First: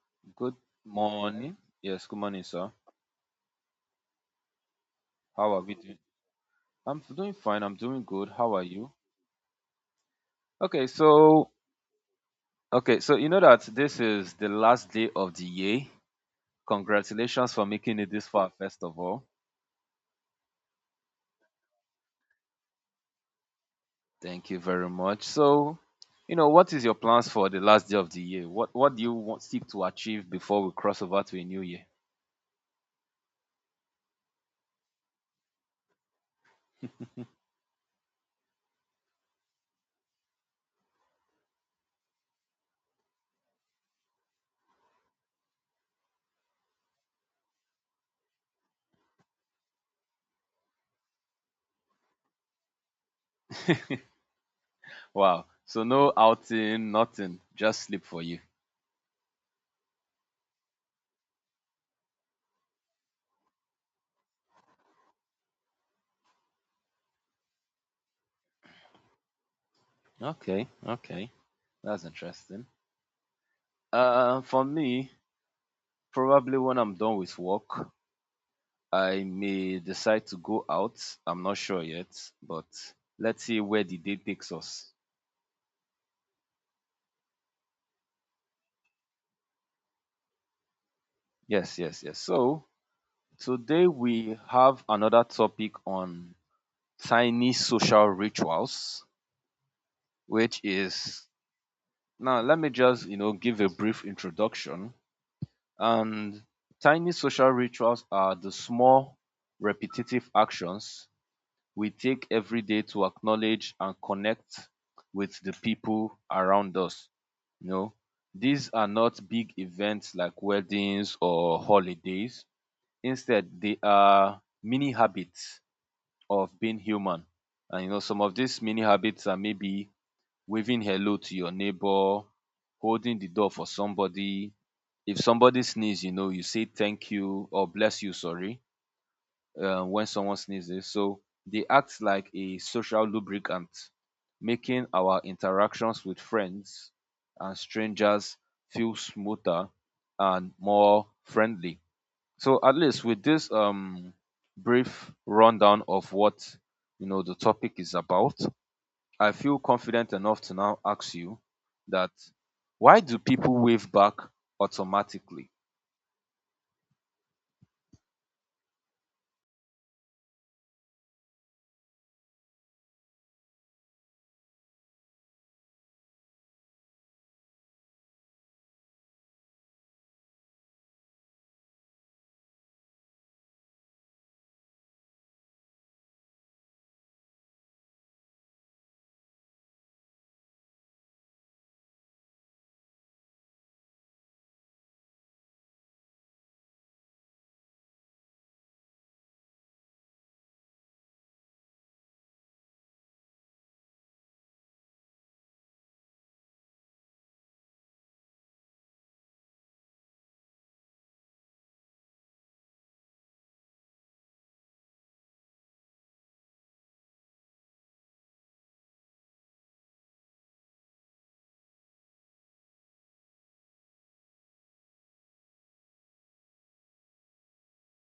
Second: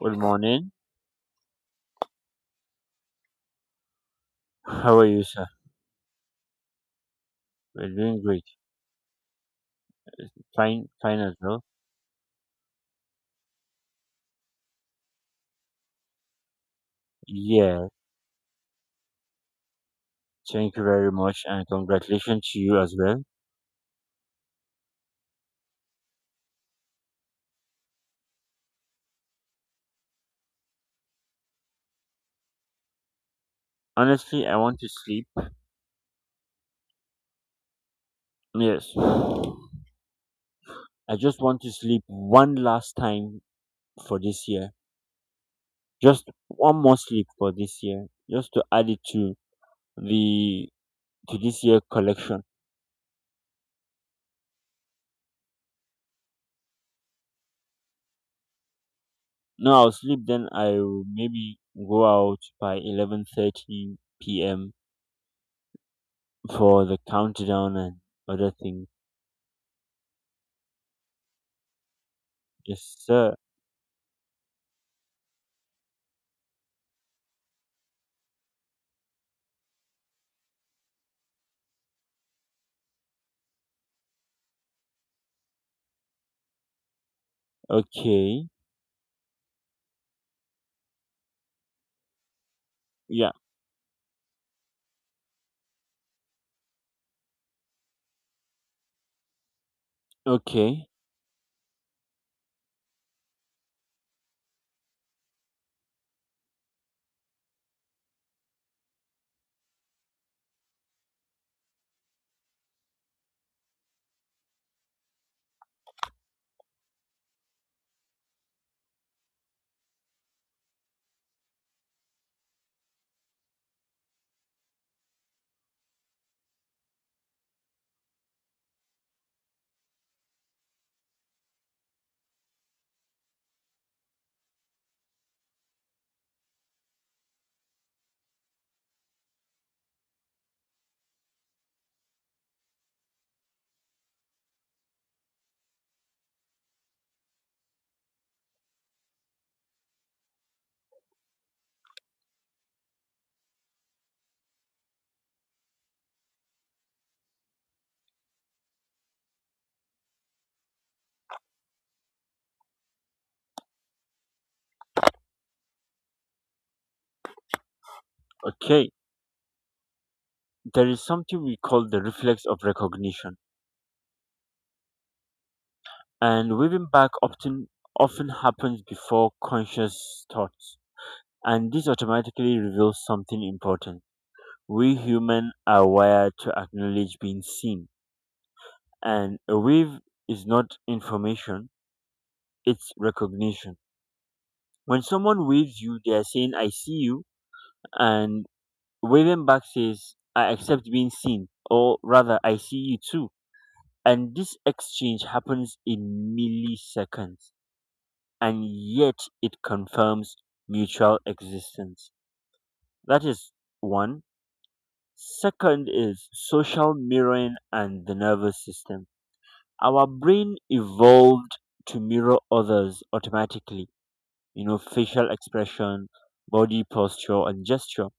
Good Good morning. morning. Yes, good morning, sir. How are you, sir? How are we doing? I'm doing fine. I'm We're doing doing good. great. How are you? Fine, Okay, fine as so well. okay, so you know that this is the last day of the year. Congratulations for Yeah, making it this far, first of all. thank you very much and congratulations to you as well. Thank you very much. So, what is your plans for the last day of the year? What do you want seek to achieve before we cross over to a new year? Honestly, I want to sleep. Yes. I just want to sleep one last time for this year. Just one more sleep for this year. Just to add it to the to this year collection. Wow. So no outing, nothing. Just sleep for you. No, I'll sleep then I'll maybe go out by 11:30 PM for the countdown and other things. Okay, okay. That's interesting. Yes, sir. For me, probably when I'm done with work, I may decide to go out. I'm not sure yet, but let's see where the day takes us. Okay. Yes, yes, yes. So Yeah. today we have another topic on tiny social rituals, which Okay. is, now let me just, give a brief introduction. And tiny social rituals are the small repetitive actions we take every day to acknowledge and connect with the people around us. You know, these are not big events like weddings or holidays. Instead, they are mini habits of being human. And some of these mini habits are maybe waving hello to your neighbor, holding the door for somebody. If somebody sneezes, you say thank you or bless you, sorry, when someone sneezes. So they act like a social lubricant, making our interactions with friends and strangers feel smoother and more friendly. So at least with this brief rundown of what, the topic is about, I feel confident enough to now ask you that why do people wave back automatically? Okay. There is something we call the reflex of recognition, and waving back often happens before conscious thoughts, and this automatically reveals something important. We humans are wired to acknowledge being seen, and a wave is not information; it's recognition. When someone waves you, they are saying "I see you," and waving back says "I accept being seen," or rather "I see you too." And this exchange happens in milliseconds, and yet it confirms mutual existence. That is one. Second is social mirroring and the nervous system. Our brain evolved to mirror others automatically, facial expression, body posture, and gesture.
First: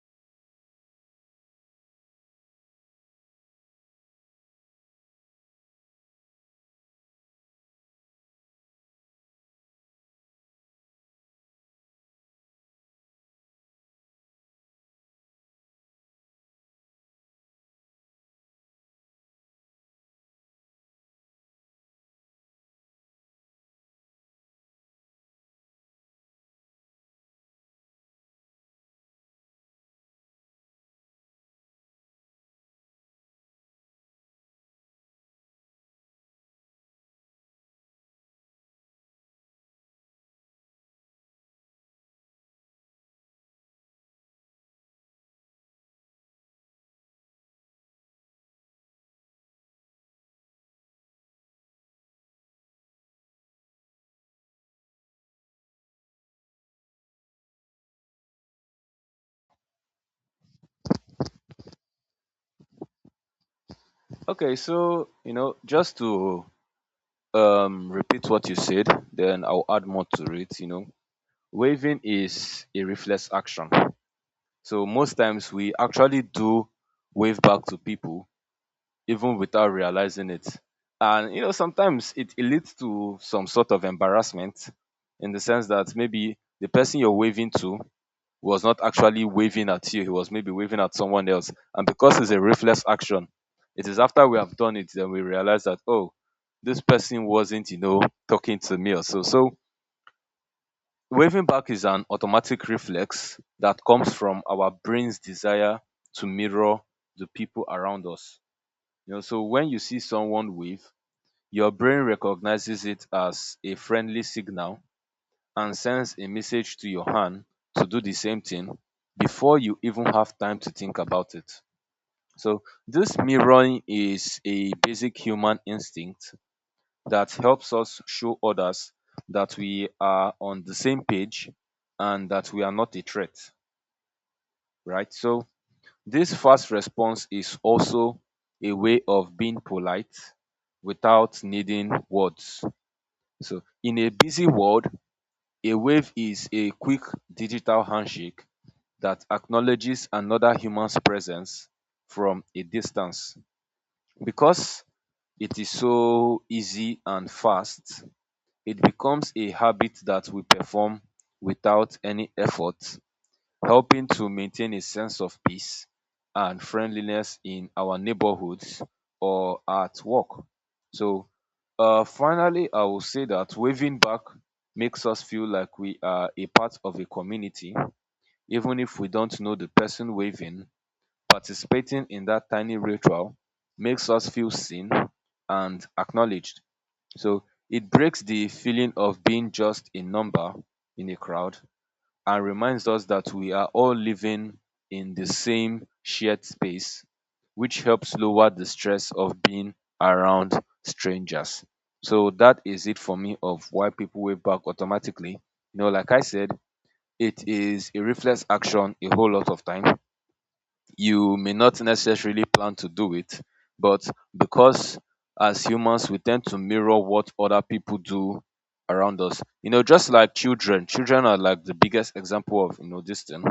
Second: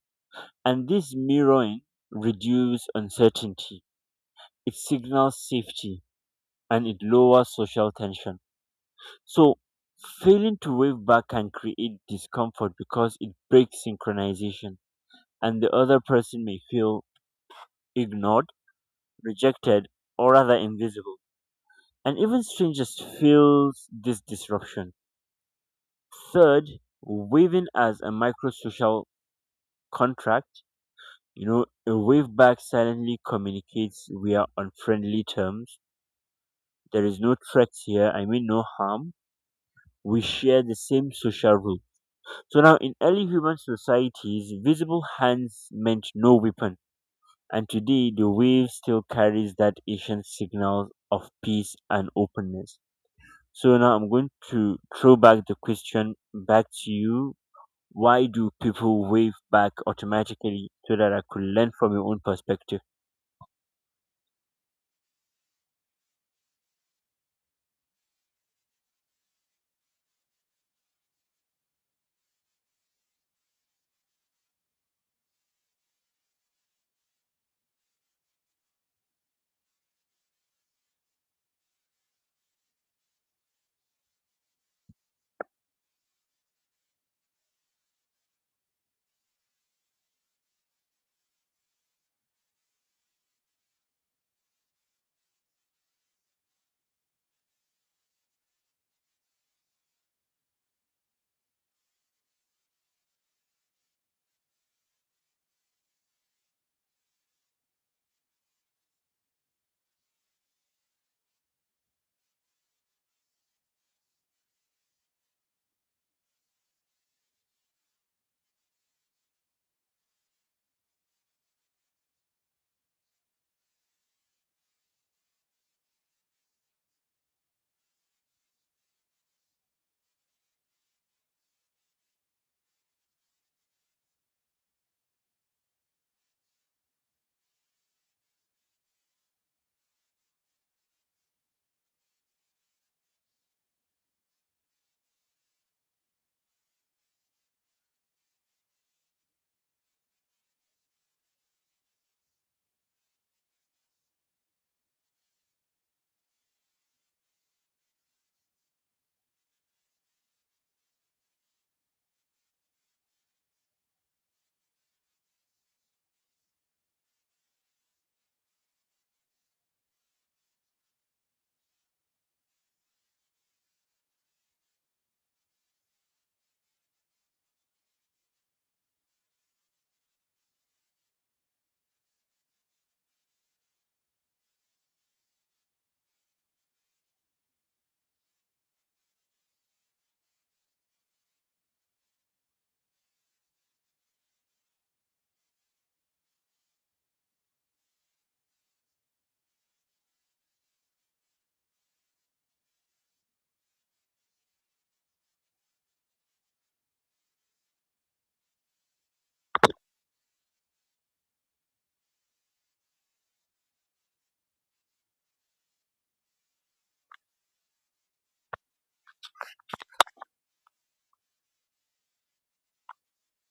And this mirroring reduces uncertainty, it signals safety, and it lowers social tension. So failing to wave back can create discomfort because it breaks synchronization and the other person may feel ignored, rejected, or rather invisible. And even strangers feel this disruption. Third, waving as a microsocial contract. A wave back silently communicates we are on friendly terms. There is no threat here, I mean no harm. We share the same social rules. So now, in early human societies, visible hands meant no weapon, and today the wave still carries that ancient signal of peace and openness. So now I'm going to throw back the question back to you. Why do people wave back automatically so that I could learn from your own perspective? Okay, so just to repeat what you said, then I'll add more to it. Waving is a reflex action. So most times we actually do wave back to people even without realizing it. And sometimes it leads to some sort of embarrassment in the sense that maybe the person you're waving to was not actually waving at you, he was maybe waving at someone else. And because it's a reflex action, it is after we have done it that we realize that, oh, this person wasn't, talking to me or so. So waving back is an automatic reflex that comes from our brain's desire to mirror the people around us. So when you see someone wave, your brain recognizes it as a friendly signal and sends a message to your hand to do the same thing before you even have time to think about it. So, this mirroring is a basic human instinct that helps us show others that we are on the same page and that we are not a threat, right? So, this fast response is also a way of being polite without needing words. So, in a busy world, a wave is a quick digital handshake that acknowledges another human's presence from a distance. Because it is so easy and fast, it becomes a habit that we perform without any effort, helping to maintain a sense of peace and friendliness in our neighborhoods or at work. So, finally, I will say that waving back makes us feel like we are a part of a community, even if we don't know the person waving, participating in that tiny ritual makes us feel seen and acknowledged. So it breaks the feeling of being just a number in a crowd and reminds us that we are all living in the same shared space, which helps lower the stress of being around strangers. So that is it for me of why people wave back automatically. Like I said, it is a reflex action a whole lot of time, you may not necessarily plan to do it, but because as humans we tend to mirror what other people do around us. Just like children, children are like the biggest example of this thing.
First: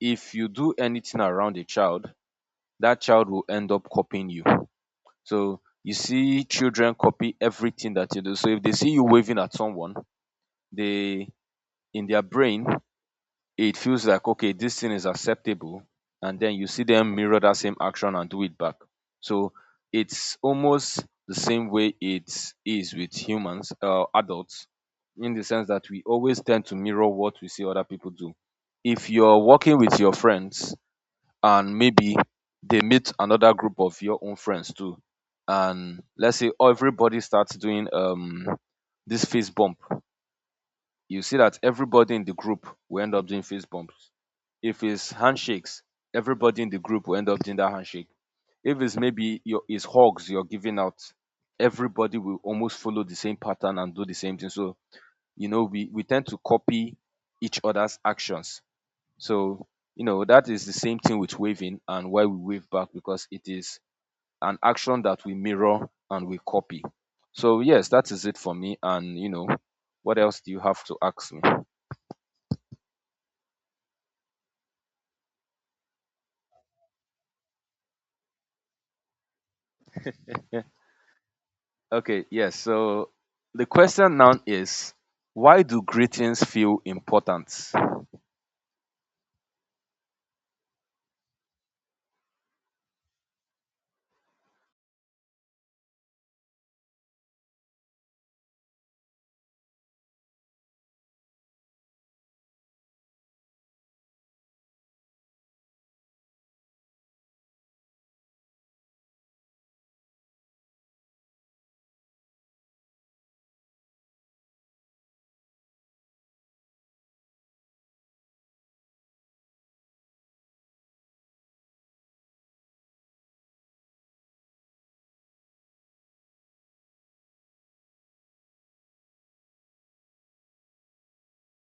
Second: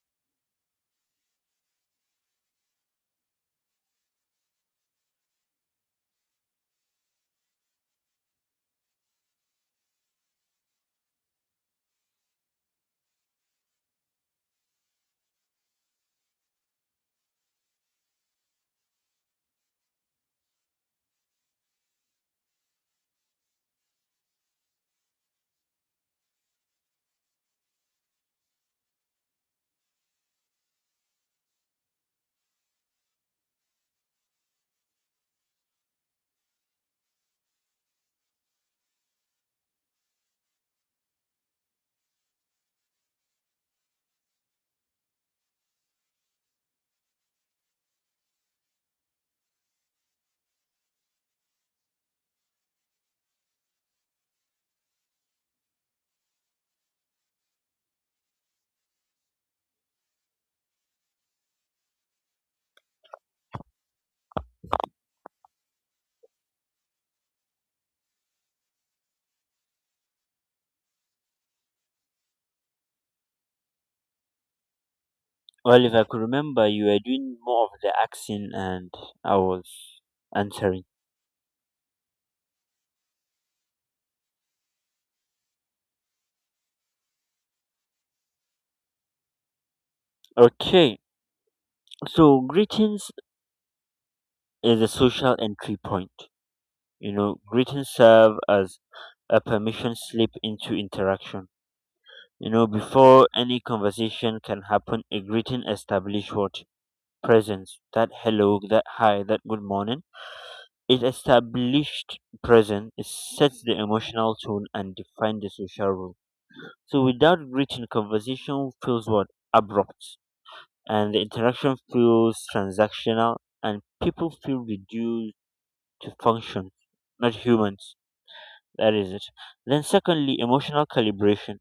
If you do anything around a child, that child will end up copying you. So you see children copy everything that you do. So if they see you waving at someone, they, in their brain, it feels like okay this thing is acceptable, and then you see them mirror that same action and do it back. So it's almost the same way it is with humans, adults, in the sense that we always tend to mirror what we see other people do. If you're working with your friends and maybe they meet another group of your own friends too, and let's say everybody starts doing this fist bump, you see that everybody in the group will end up doing fist bumps. If it's handshakes, everybody in the group will end up doing that handshake. If it's maybe your, it's hugs you're giving out, everybody will almost follow the same pattern and do the same thing. So, we tend to copy each other's actions. So, that is the same thing with waving and why we wave back, because it is an action that we mirror and we copy. So, yes, that is it for me. And, what else do you have to ask me? Well, if I could remember, you were doing more of the asking and I was answering. Okay, yes. So the question now is, why do greetings feel important? Okay, so greetings is a social entry point. You know, greetings serve as a permission slip into interaction. You know, before any conversation can happen, a greeting established what? Presence. That hello, that hi, that good morning. It established presence, it sets the emotional tone and defines the social rule. So without greeting, conversation feels what? Abrupt. And the interaction feels transactional and people feel reduced to function, not humans. That is it. Then, secondly, emotional calibration.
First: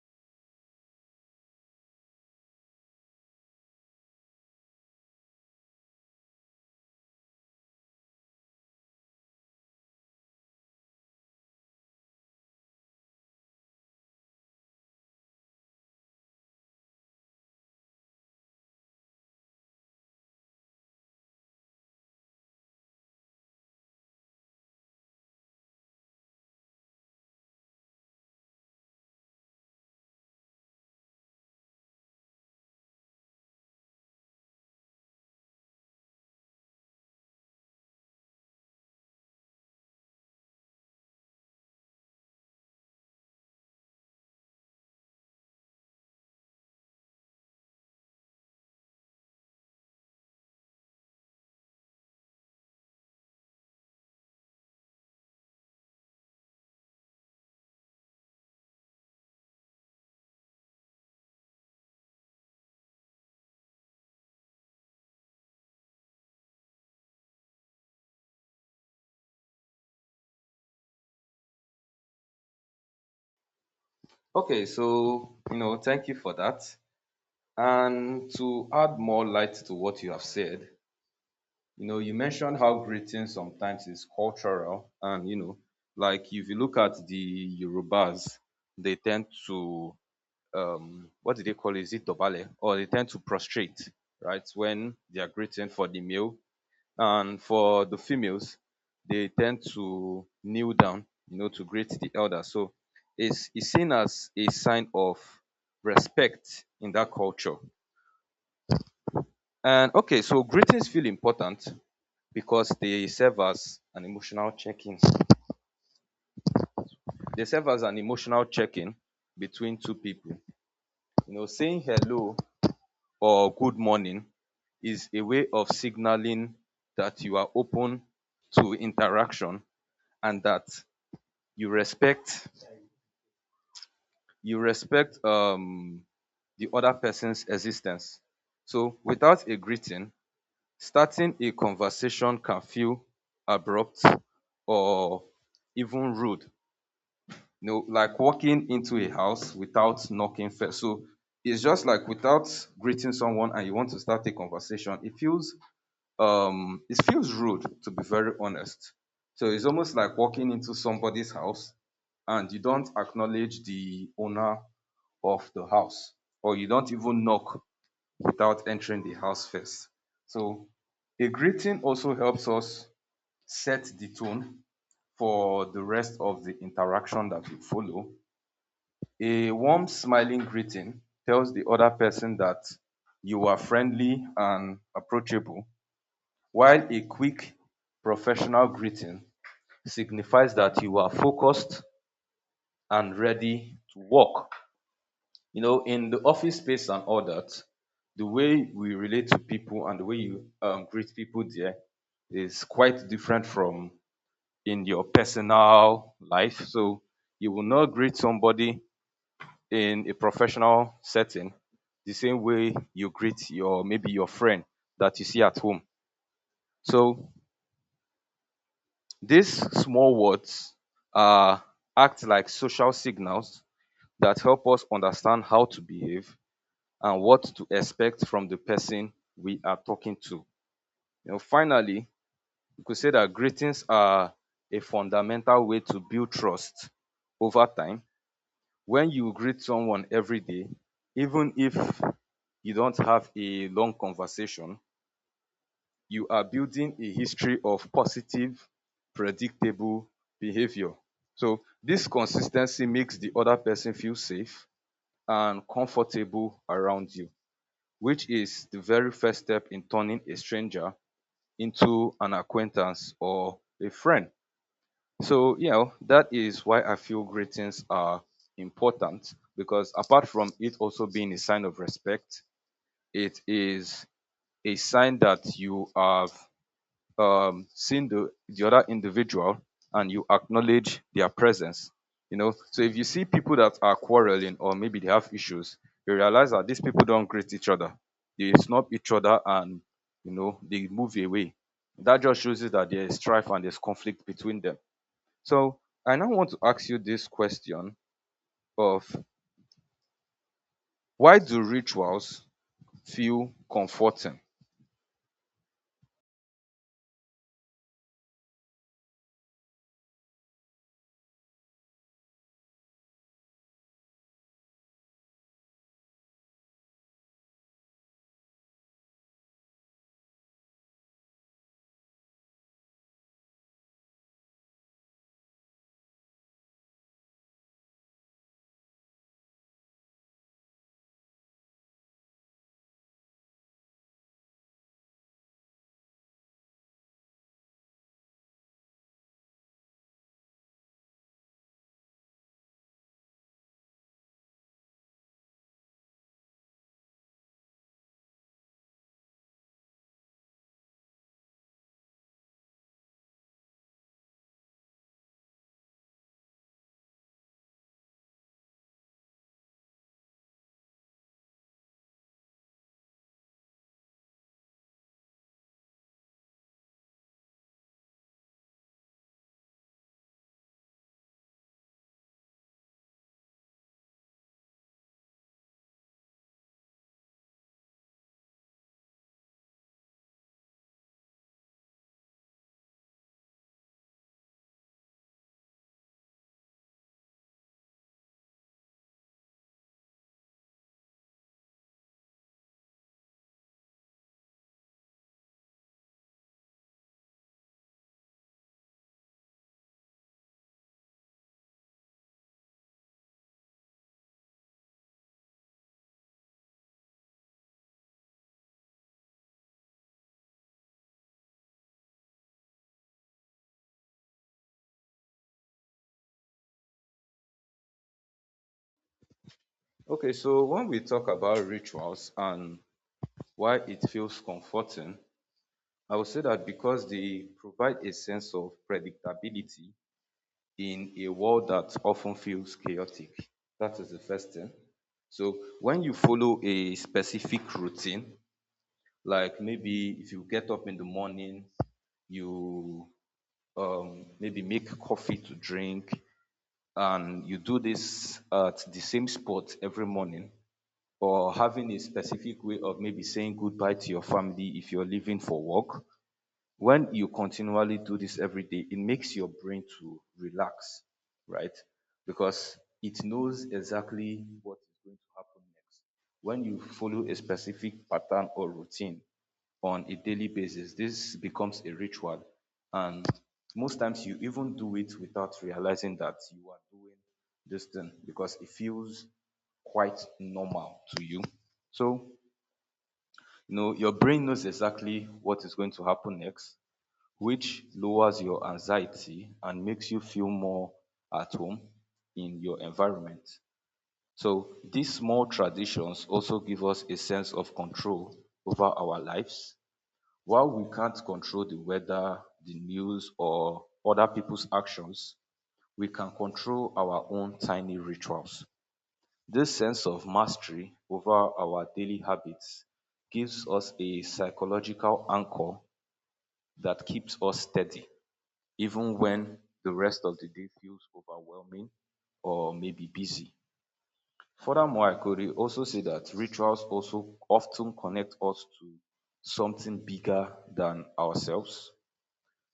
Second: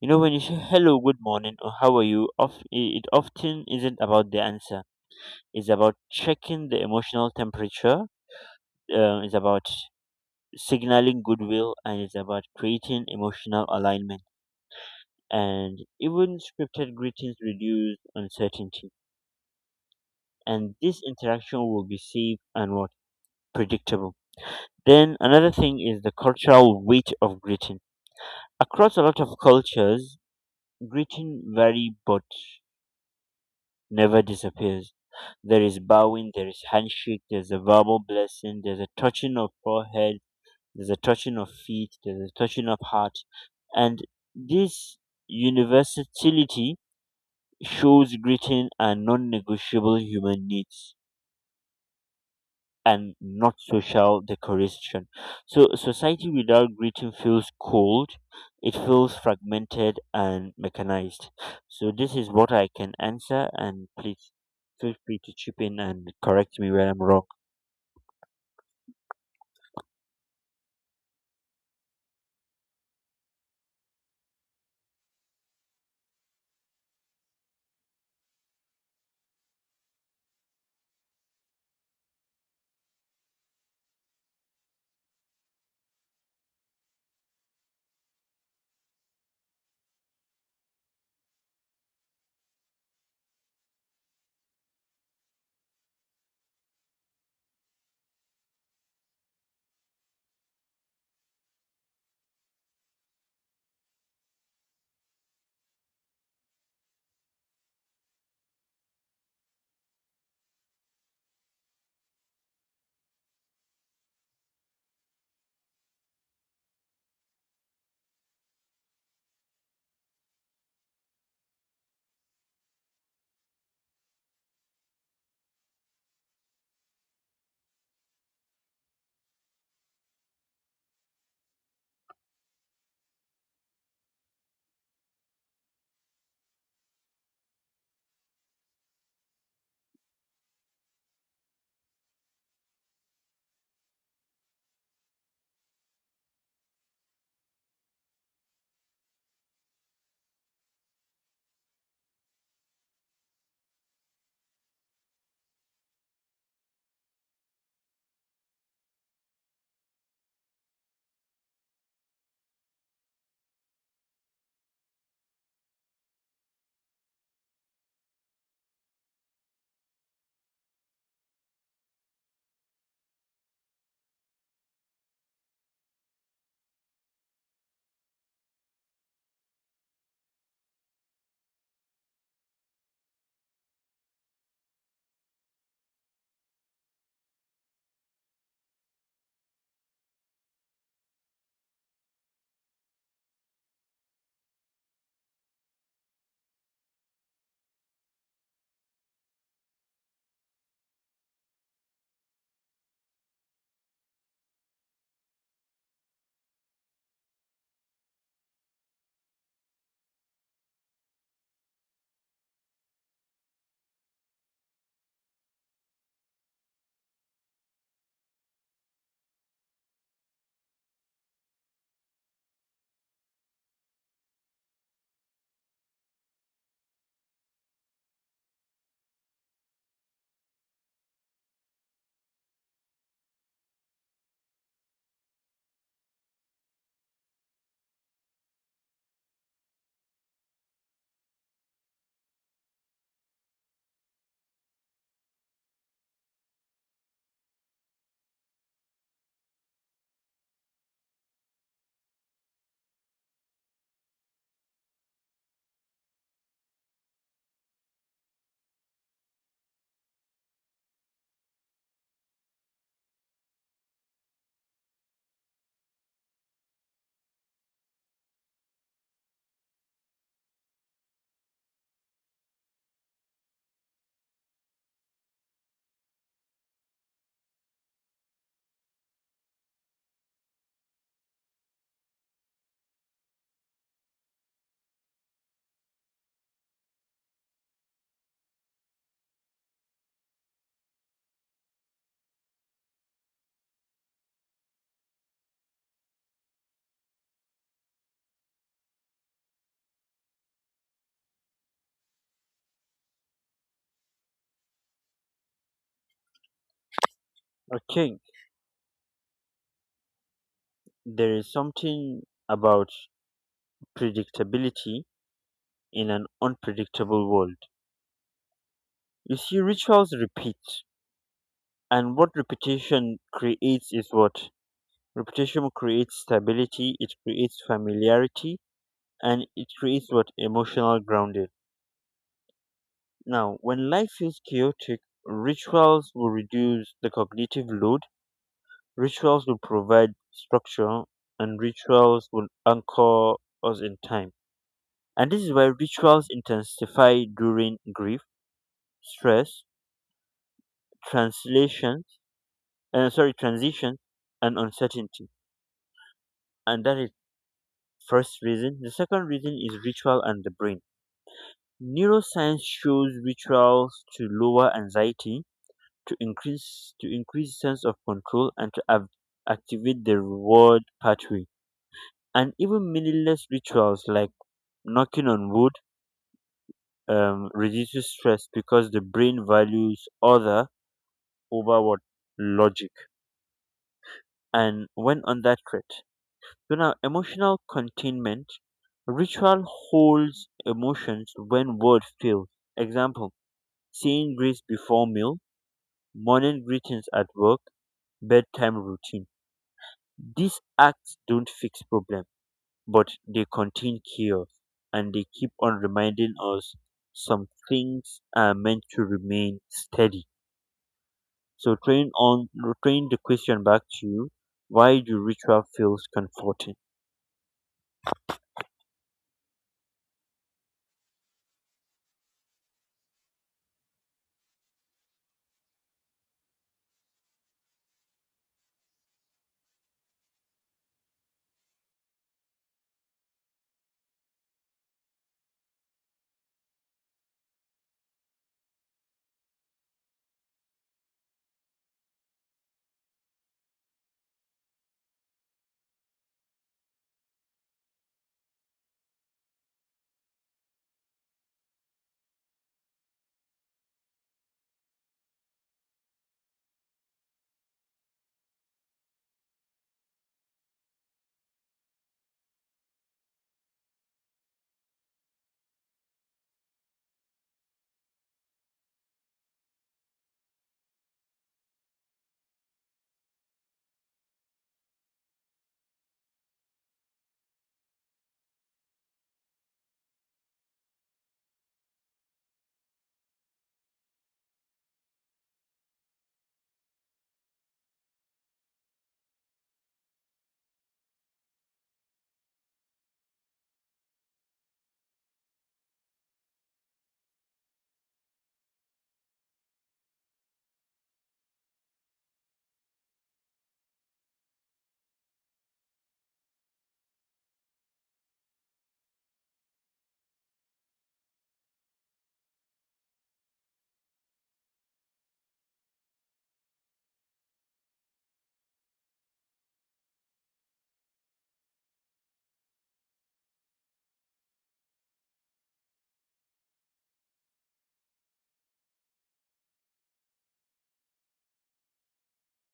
You know, when you say hello, good morning, or how are you, it often isn't about the answer. It's about checking the emotional temperature, it's about signaling goodwill, and it's about creating emotional alignment. And even scripted greetings reduce uncertainty. And this interaction will be safe and what? Predictable. Then, another thing is the cultural weight of greeting. Across a lot of cultures, greeting vary but never disappears. There is bowing, there is handshake, there's a verbal blessing, there's a touching of forehead, there's a touching of feet, there's a touching of heart. And this universality shows greeting are non negotiable human needs, and not social decoration. So society without greeting feels cold, it feels fragmented and mechanized. So this is what I can answer and please feel free to chip in and correct me where I'm wrong. Okay, so, thank you for that. And to add more light to what you have said, you mentioned how greeting sometimes is cultural. And, like if you look at the Yorubas, they tend to, what do they call it? Is it Dobale? Or they tend to prostrate, right? When they are greeting for the meal. And for the females, they tend to kneel down, to greet the elder. So it's seen as a sign of respect in that culture. And okay, so greetings feel important because they serve as an emotional check-in. They serve as an emotional check-in between two people. Saying hello or good morning is a way of signaling that you are open to interaction and that you respect you respect the other person's existence. So without a greeting, starting a conversation can feel abrupt or even rude. Like walking into a house without knocking first. So it's just like without greeting someone and you want to start a conversation, it feels rude to be very honest. So it's almost like walking into somebody's house and you don't acknowledge the owner of the house, or you don't even knock without entering the house first. So a greeting also helps us set the tone for the rest of the interaction that will follow. A warm, smiling greeting tells the other person that you are friendly and approachable, while a quick, professional greeting signifies that you are focused and ready to work. In the office space and all that, the way we relate to people and the way you greet people there is quite different from in your personal life. So you will not greet somebody in a professional setting the same way you greet your, maybe your friend that you see at home. So these small words uh, act like social signals that help us understand how to behave and what to expect from the person we are talking to. Finally, we could say that greetings are a fundamental way to build trust over time. When you greet someone every day, even if you don't have a long conversation, you are building a history of positive, predictable behavior. So, this consistency makes the other person feel safe and comfortable around you, which is the very first step in turning a stranger into an acquaintance or a friend. So, that is why I feel greetings are important, because apart from it also being a sign of respect, it is a sign that you have seeing the other individual and you acknowledge their presence. So if you see people that are quarreling or maybe they have issues, you realize that these people don't greet each other. They snub each other and they move away. That just shows you that there is strife and there's conflict between them. So I now want to ask you this question of, why do rituals feel comforting? Okay, there is something about predictability in an unpredictable world. You see, rituals repeat, and what reputation creates is what? Reputation creates stability, it creates familiarity, and it creates what? Emotional grounding. Now when life feels chaotic, rituals will reduce the cognitive load, rituals will provide structure, and rituals will anchor us in time. And this is why rituals intensify during grief, stress, translation sorry transition, and uncertainty. And that is first reason. The second reason is ritual and the brain. Neuroscience shows rituals to lower anxiety, to increase sense of control, and to activate the reward pathway. And even meaningless rituals like knocking on wood reduces stress because the brain values order over what? Logic. And when under threat, so now, emotional containment, ritual holds emotions when word fails. Example: saying grace before meal, morning greetings at work, bedtime routine. These acts don't fix problem, but they contain chaos, and they keep on reminding us some things are meant to remain steady. So train the question back to you. Why do ritual feels comforting? Okay, so when we talk about rituals and why it feels comforting, I would say that because they provide a sense of predictability in a world that often feels chaotic. That is the first thing. So when you follow a specific routine, like maybe if you get up in the morning, you maybe make coffee to drink, and you do this at the same spot every morning, or having a specific way of maybe saying goodbye to your family if you're leaving for work, when you continually do this every day, it makes your brain to relax, right? Because it knows exactly what is going to happen next. When you follow a specific pattern or routine on a daily basis, this becomes a ritual. And most times you even do it without realizing that you are doing this thing because it feels quite normal to you. So, you know, your brain knows exactly what is going to happen next which lowers your anxiety and makes you feel more at home in your environment. So these small traditions also give us a sense of control over our lives. While we can't control the weather, the news, or other people's actions, we can control our own tiny rituals. This sense of mastery over our daily habits gives us a psychological anchor that keeps us steady even when the rest of the day feels overwhelming or maybe busy. Furthermore, I could also say that rituals also often connect us to something bigger than ourselves.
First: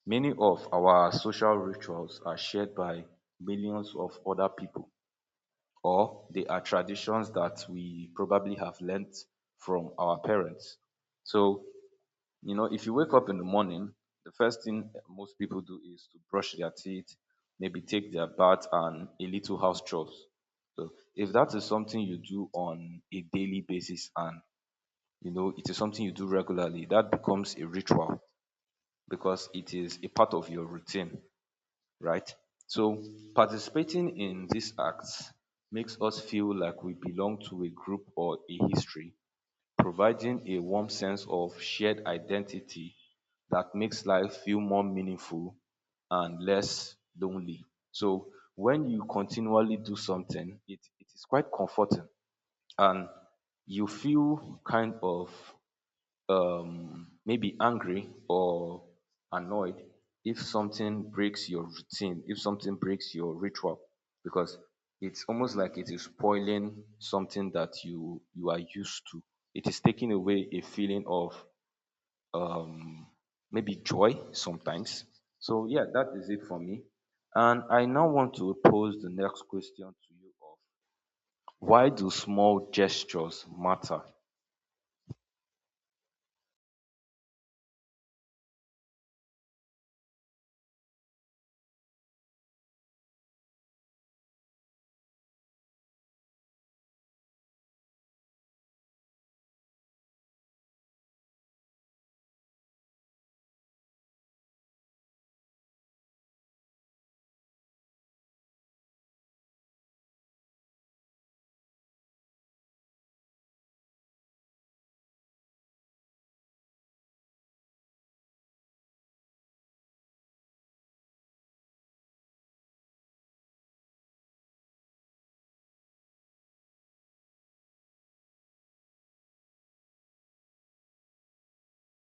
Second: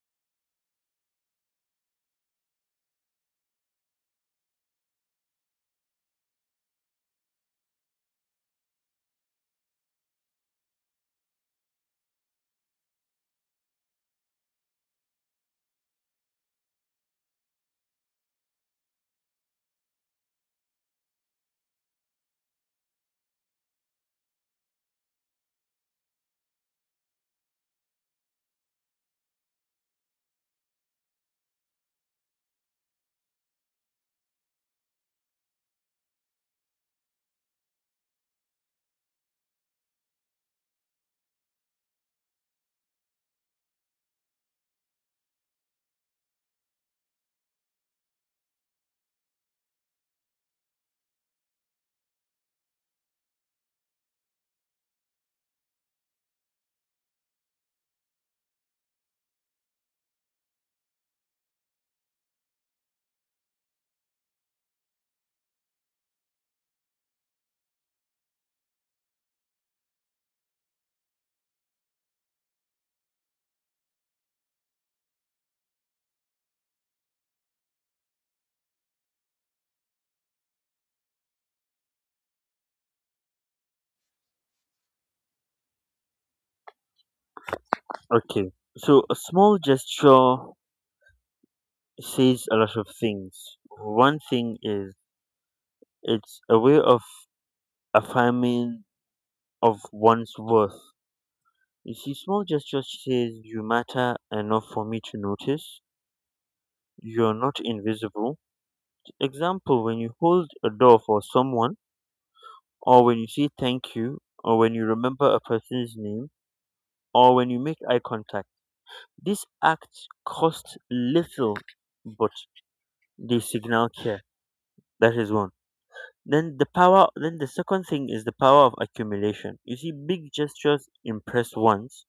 Many of our social rituals are shared by millions of other people, or they are traditions that we probably have learnt from our parents. So you know, if you wake up in the morning, the first thing most people do is to brush their teeth, maybe take their bath, and a little house chores. So, if that is something you do on a daily basis and you know it is something you do regularly, that becomes a ritual because it is a part of your routine, right? So, participating in these acts makes us feel like we belong to a group or a history providing a warm sense of shared identity that makes life feel more meaningful and less lonely. So when you continually do something, it is quite comforting and you feel kind of maybe angry or annoyed if something breaks your routine, if something breaks your ritual because it's almost like it is spoiling something that you are used to. It is taking away a feeling of um maybe joy sometimes. So yeah, that is it for me. And I now want to pose the next question to you of why do small gestures matter? Okay. So a small gesture says a lot of things. One thing is it's a way of affirming of one's worth. You see, small gestures says you matter enough for me to notice. You're not invisible. Example, when you hold a door for someone, or when you say thank you, or when you remember a person's name, or when you make eye contact. These acts cost little, but they signal care. That is one. Then then the second thing is the power of accumulation. You see big gestures impress once,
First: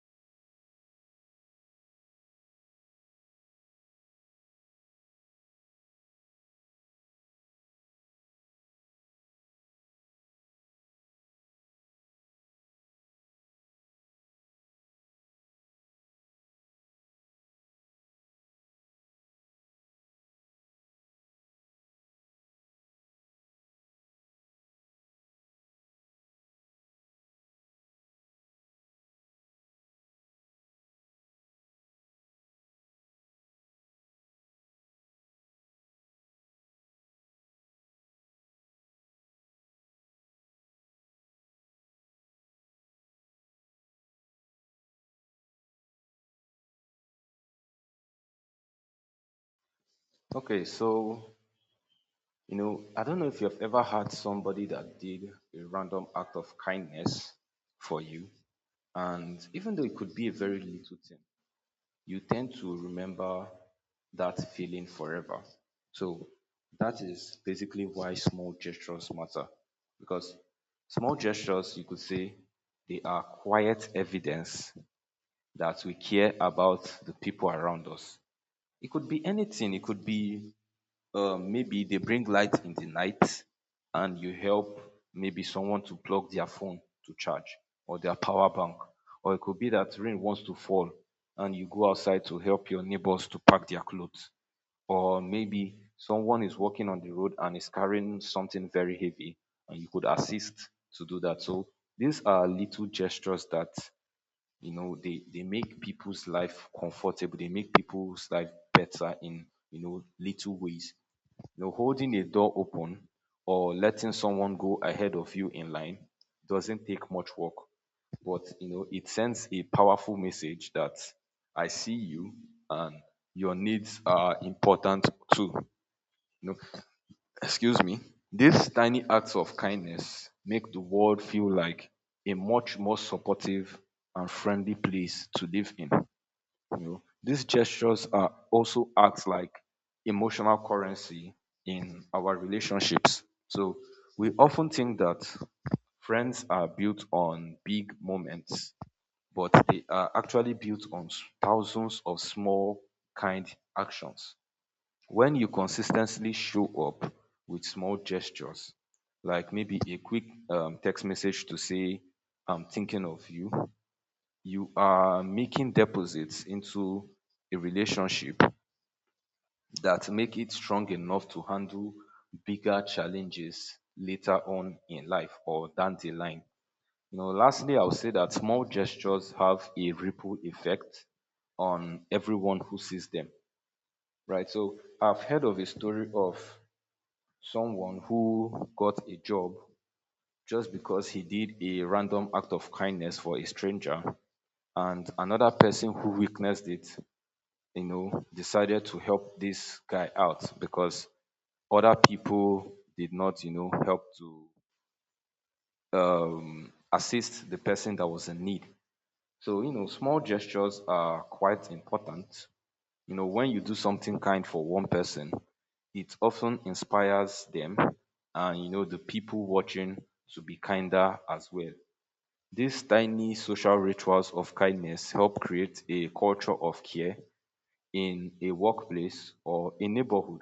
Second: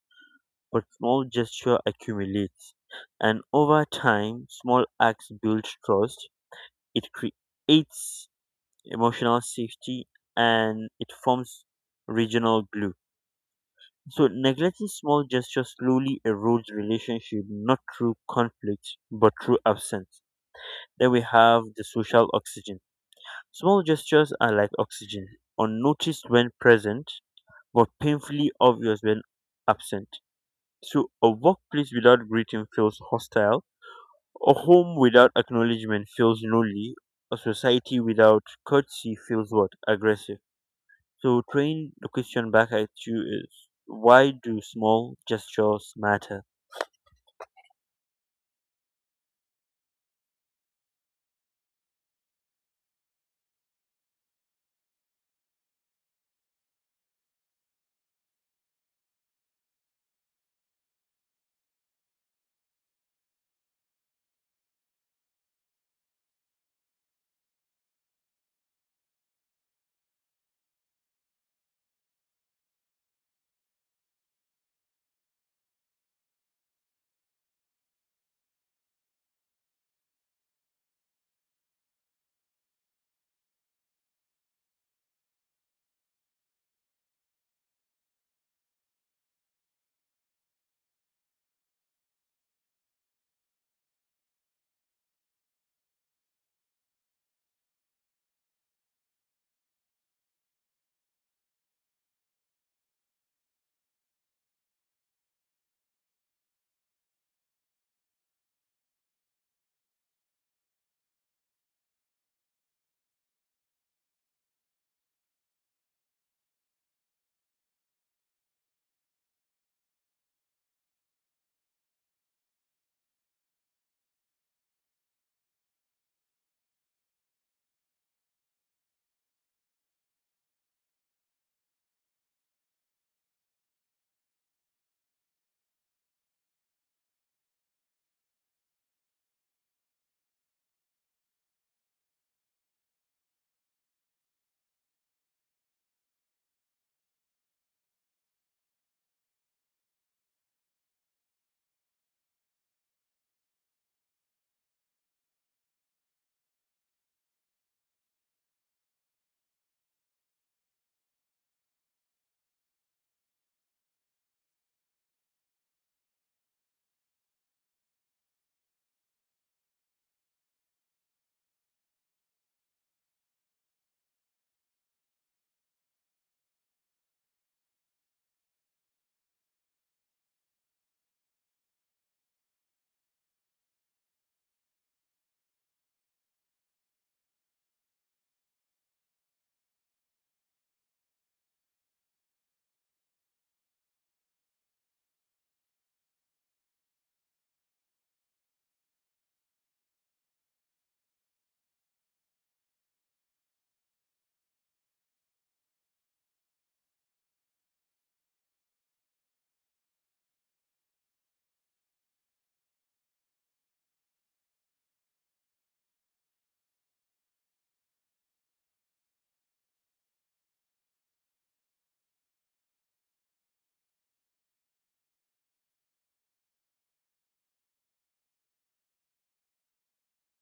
but small gesture accumulates. And over time, small acts build trust. It creates emotional safety and it forms regional glue. So neglecting small gestures slowly erodes relationship not through conflict but through absence. Then we have the social oxygen. Small gestures are like oxygen, unnoticed when present, but painfully obvious when absent. So, a workplace without greeting feels hostile, a home without acknowledgement feels lonely, a society without courtesy feels what? Aggressive. So, throwing the question back at you is why do small gestures matter? Okay, so you know, I don't know if you've ever had somebody that did a random act of kindness for you. And even though it could be a very little thing, you tend to remember that feeling forever. So that is basically why small gestures matter. Because small gestures, you could say, they are quiet evidence that we care about the people around us. It could be anything, it could be maybe they bring light in the night and you help maybe someone to plug their phone to charge or their power bank. Or it could be that rain wants to fall and you go outside to help your neighbors to pack their clothes. Or maybe someone is walking on the road and is carrying something very heavy and you could assist to do that. So these are little gestures that you know they make people's life comfortable, they make people's life better in you know little ways, you know, holding a door open or letting someone go ahead of you in line doesn't take much work, but you know, it sends a powerful message that I see you and your needs are important too. You know, excuse me. These tiny acts of kindness make the world feel like a much more supportive and friendly place to live in. You know, these gestures are also act like emotional currency in our relationships. So we often think that friends are built on big moments, but they are actually built on thousands of small kind actions. When you consistently show up with small gestures, like maybe a quick text message to say, I'm thinking of you, you are making deposits into a relationship that make it strong enough to handle bigger challenges later on in life or down the line. You know, lastly, I would say that small gestures have a ripple effect on everyone who sees them, right? So I've heard of a story of someone who got a job just because he did a random act of kindness for a stranger and another person who witnessed it, you know, decided to help this guy out because other people did not, you know, help to assist the person that was in need. So, you know, small gestures are quite important. You know, when you do something kind for one person, it often inspires them and, you know, the people watching to be kinder as well. These tiny social rituals of kindness help create a culture of care in a workplace or a neighborhood,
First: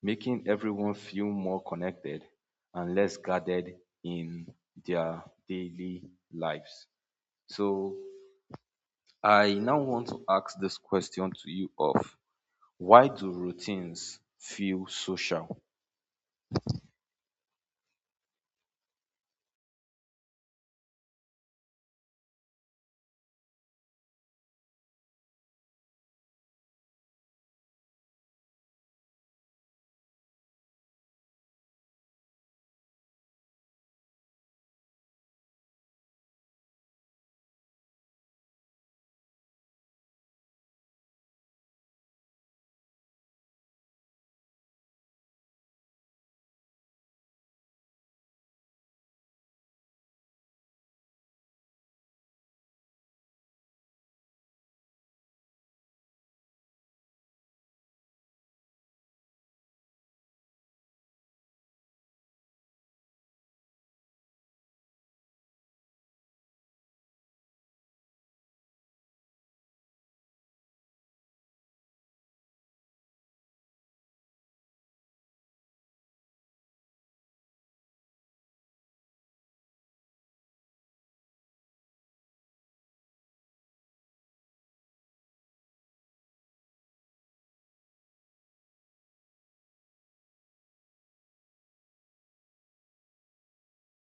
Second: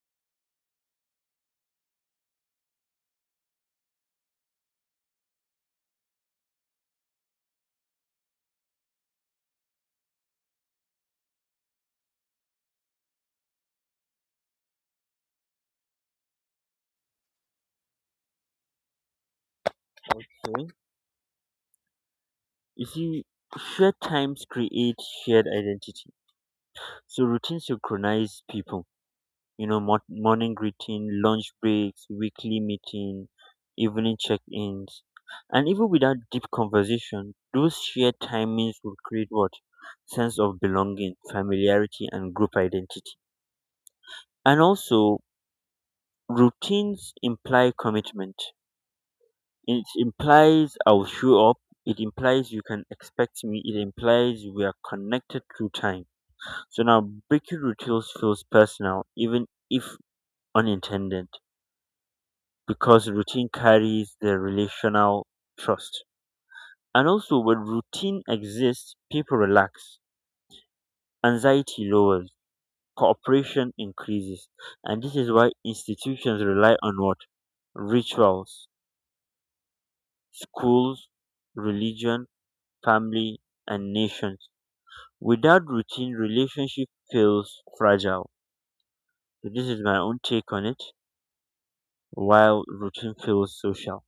making everyone feel more connected and less guarded in their daily lives. So I now want to ask this question to you of why do routines feel social? Okay? You see, shared times create shared identity. So, routine synchronize people. Morning routine, lunch breaks, weekly meeting, evening check-ins. And even without deep conversation, those shared timings will create what? Sense of belonging, familiarity, and group identity. And also, routines imply commitment. It implies I'll show up. It implies you can expect me. It implies we are connected through time. So now breaking routines feels personal, even if unintended, because routine carries the relational trust. And also, when routine exists, people relax, anxiety lowers, cooperation increases. And this is why institutions rely on what? Rituals, schools, religion, family, and nations. Without routine, relationship feels fragile. So this is my own take on it, while routine feels social.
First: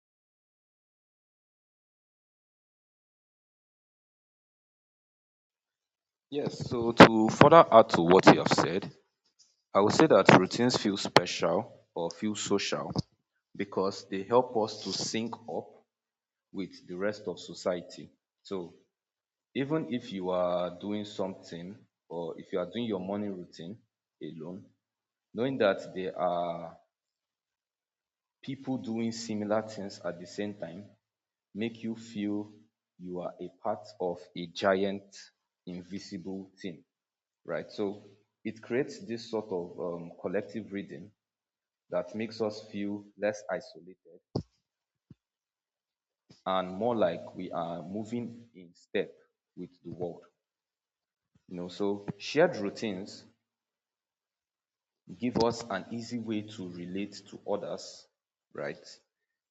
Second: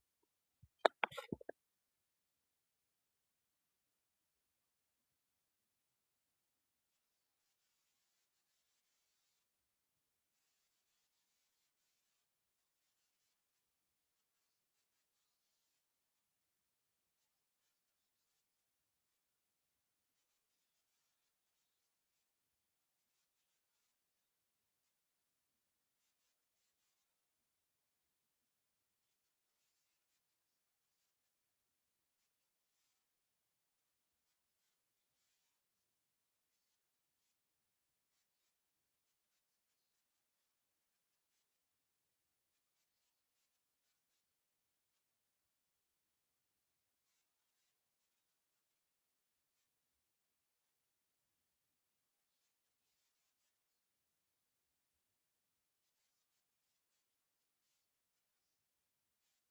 Yes, so to further add to what you have said, I would say that routines feel special or feel social because they help us to sync up with the rest of society. So even if you are doing something or if you are doing your morning routine alone, knowing that there are people doing similar things at the same time make you feel you are a part of a giant invisible team, right? So it creates this sort of collective reading that makes us feel less isolated and more like we are moving in step with the world. You know, so shared routines give us an easy way to relate to others, right?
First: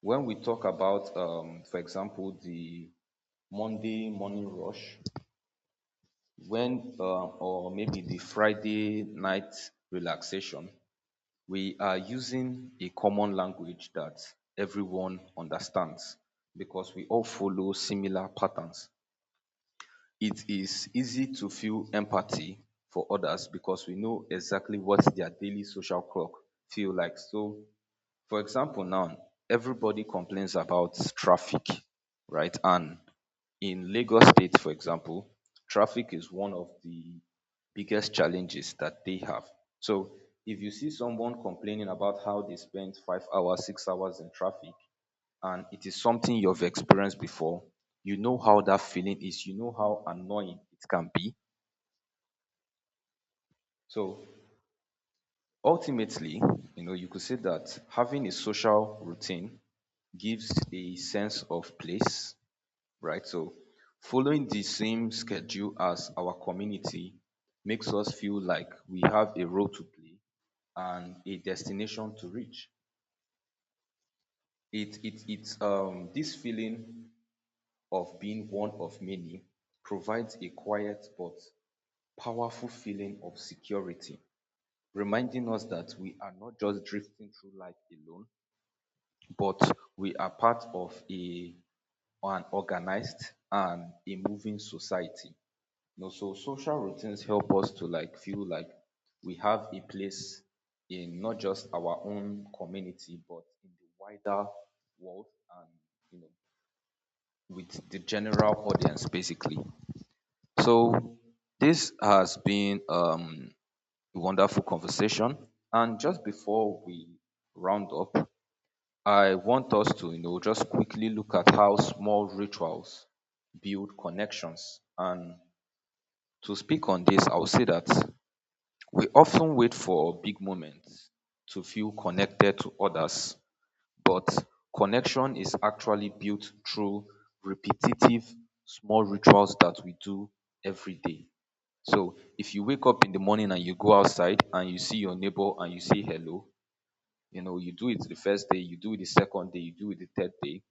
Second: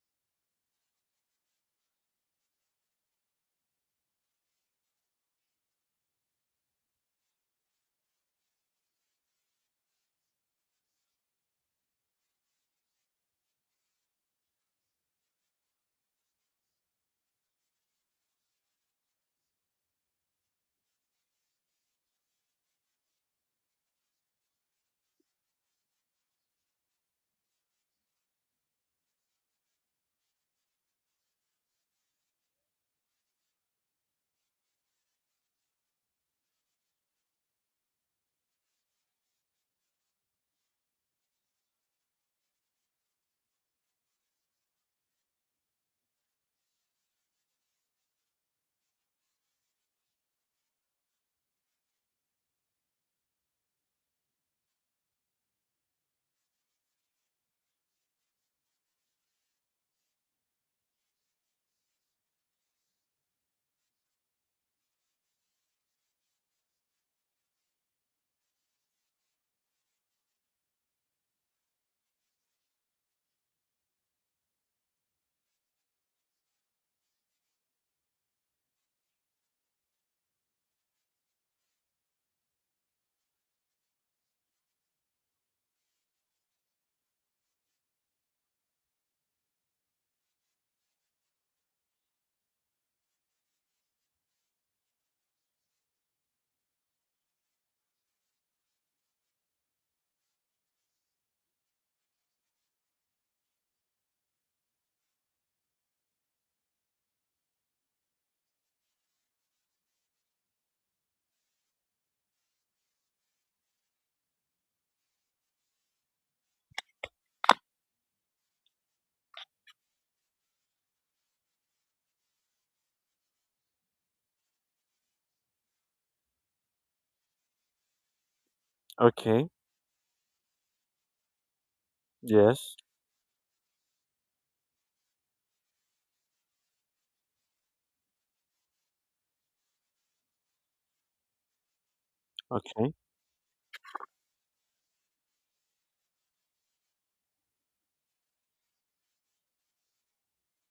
When we talk about, for example, the Monday morning rush, when or maybe the Friday night relaxation, we are using a common language that everyone understands because we all follow similar patterns. It is easy to feel empathy for others because we know exactly what their daily social clock feel like. So for example, now everybody complains about traffic, right? And in Lagos State, for example, traffic is one of the biggest challenges that they have. So if you see someone complaining about how they spend 5 hours, 6 hours in traffic, and it is something you've experienced before, you know how that feeling is, you know how annoying it can be. So ultimately, you know, you could say that having a social routine gives a sense of place, right? So following the same schedule as our community makes us feel like we have a role to play and a destination to reach. It's this feeling of being one of many provides a quiet but powerful feeling of security, reminding us that we are not just drifting through life alone, but we are part of a an organized and a moving society. You know, so social routines help us to like feel like we have a place in not just our own community but in the wider world and you know with the general audience basically. So this has been a wonderful conversation and just before we round up I want us to, you know, just quickly look at how small rituals build connections. And to speak on this, I'll say that we Okay, often wait for big moments to feel connected to yes, others, but connection is actually built through repetitive small rituals that we do every day. So if you wake okay, up in the morning and you go outside and you see your neighbor and you say hello, you know, you do it the first day, you do it the second day, you do it the third day.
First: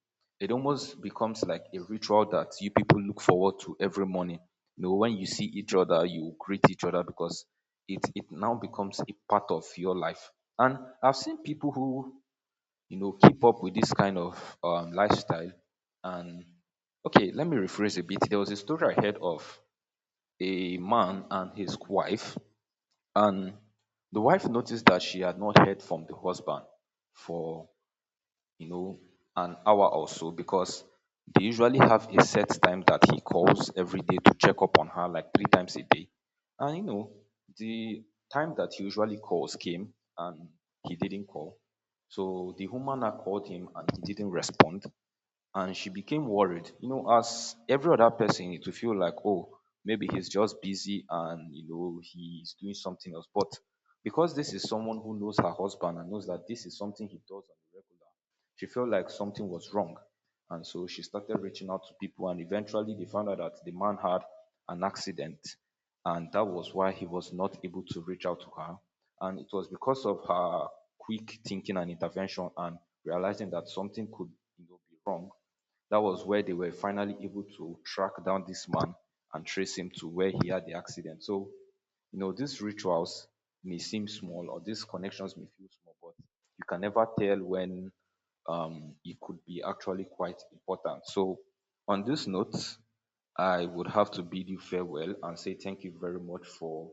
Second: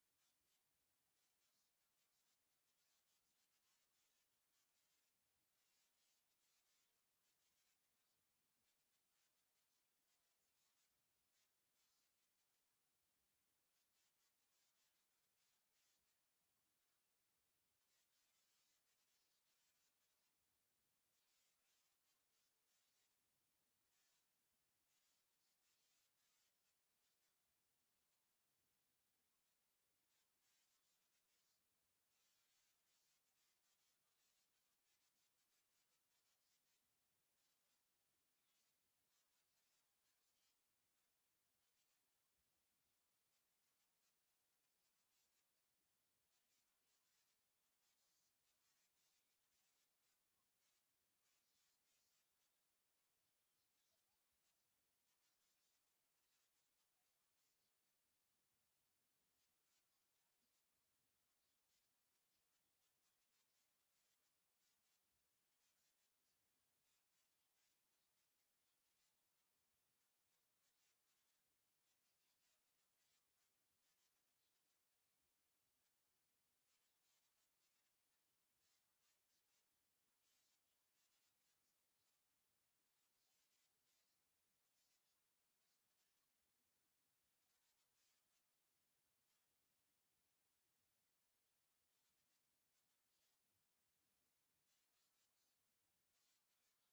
It almost becomes like a ritual that you people look forward to every morning. You know, when you see each other, you greet each other because it now becomes a part of your life. And I've seen people who, you know, keep up with this kind of lifestyle. And okay, let me rephrase a bit. There was a story I heard of a man and his wife, and the wife noticed that she had not heard from the husband for, you know, an hour or so because they usually have a set time that he calls every day to check up on her like three times a day. And you know, the time that he usually calls came and he didn't call. So the woman now called him and he didn't respond. And she became worried. You know, as every other person, it will feel like, oh, maybe he's just busy and you know he's doing something else. But because this is someone who knows her husband and knows that this is something he does on the regular, she felt like something was wrong. And so she started reaching out to people, and eventually they found out that the man had an accident, and that was why he was not able to reach out to her. And it was because of her quick thinking and intervention and realizing that something could, you know, be wrong. That was where they were finally able to track down this man and trace him to where he had the accident. So, you know, these rituals may seem small or these connections may feel small, but you can never tell when it could be actually quite important. So, on this note, I would have to bid you farewell and say thank you very much for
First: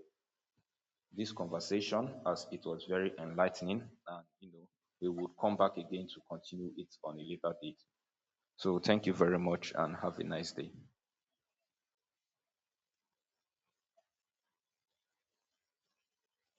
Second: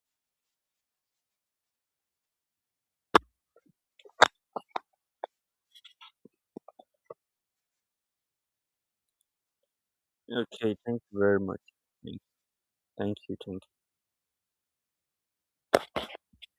this conversation, as it was very enlightening. And you know, we would come back again to continue it on a later date. So, thank you very much and have a nice day. okay, thank you very much. Thank you. Thank you.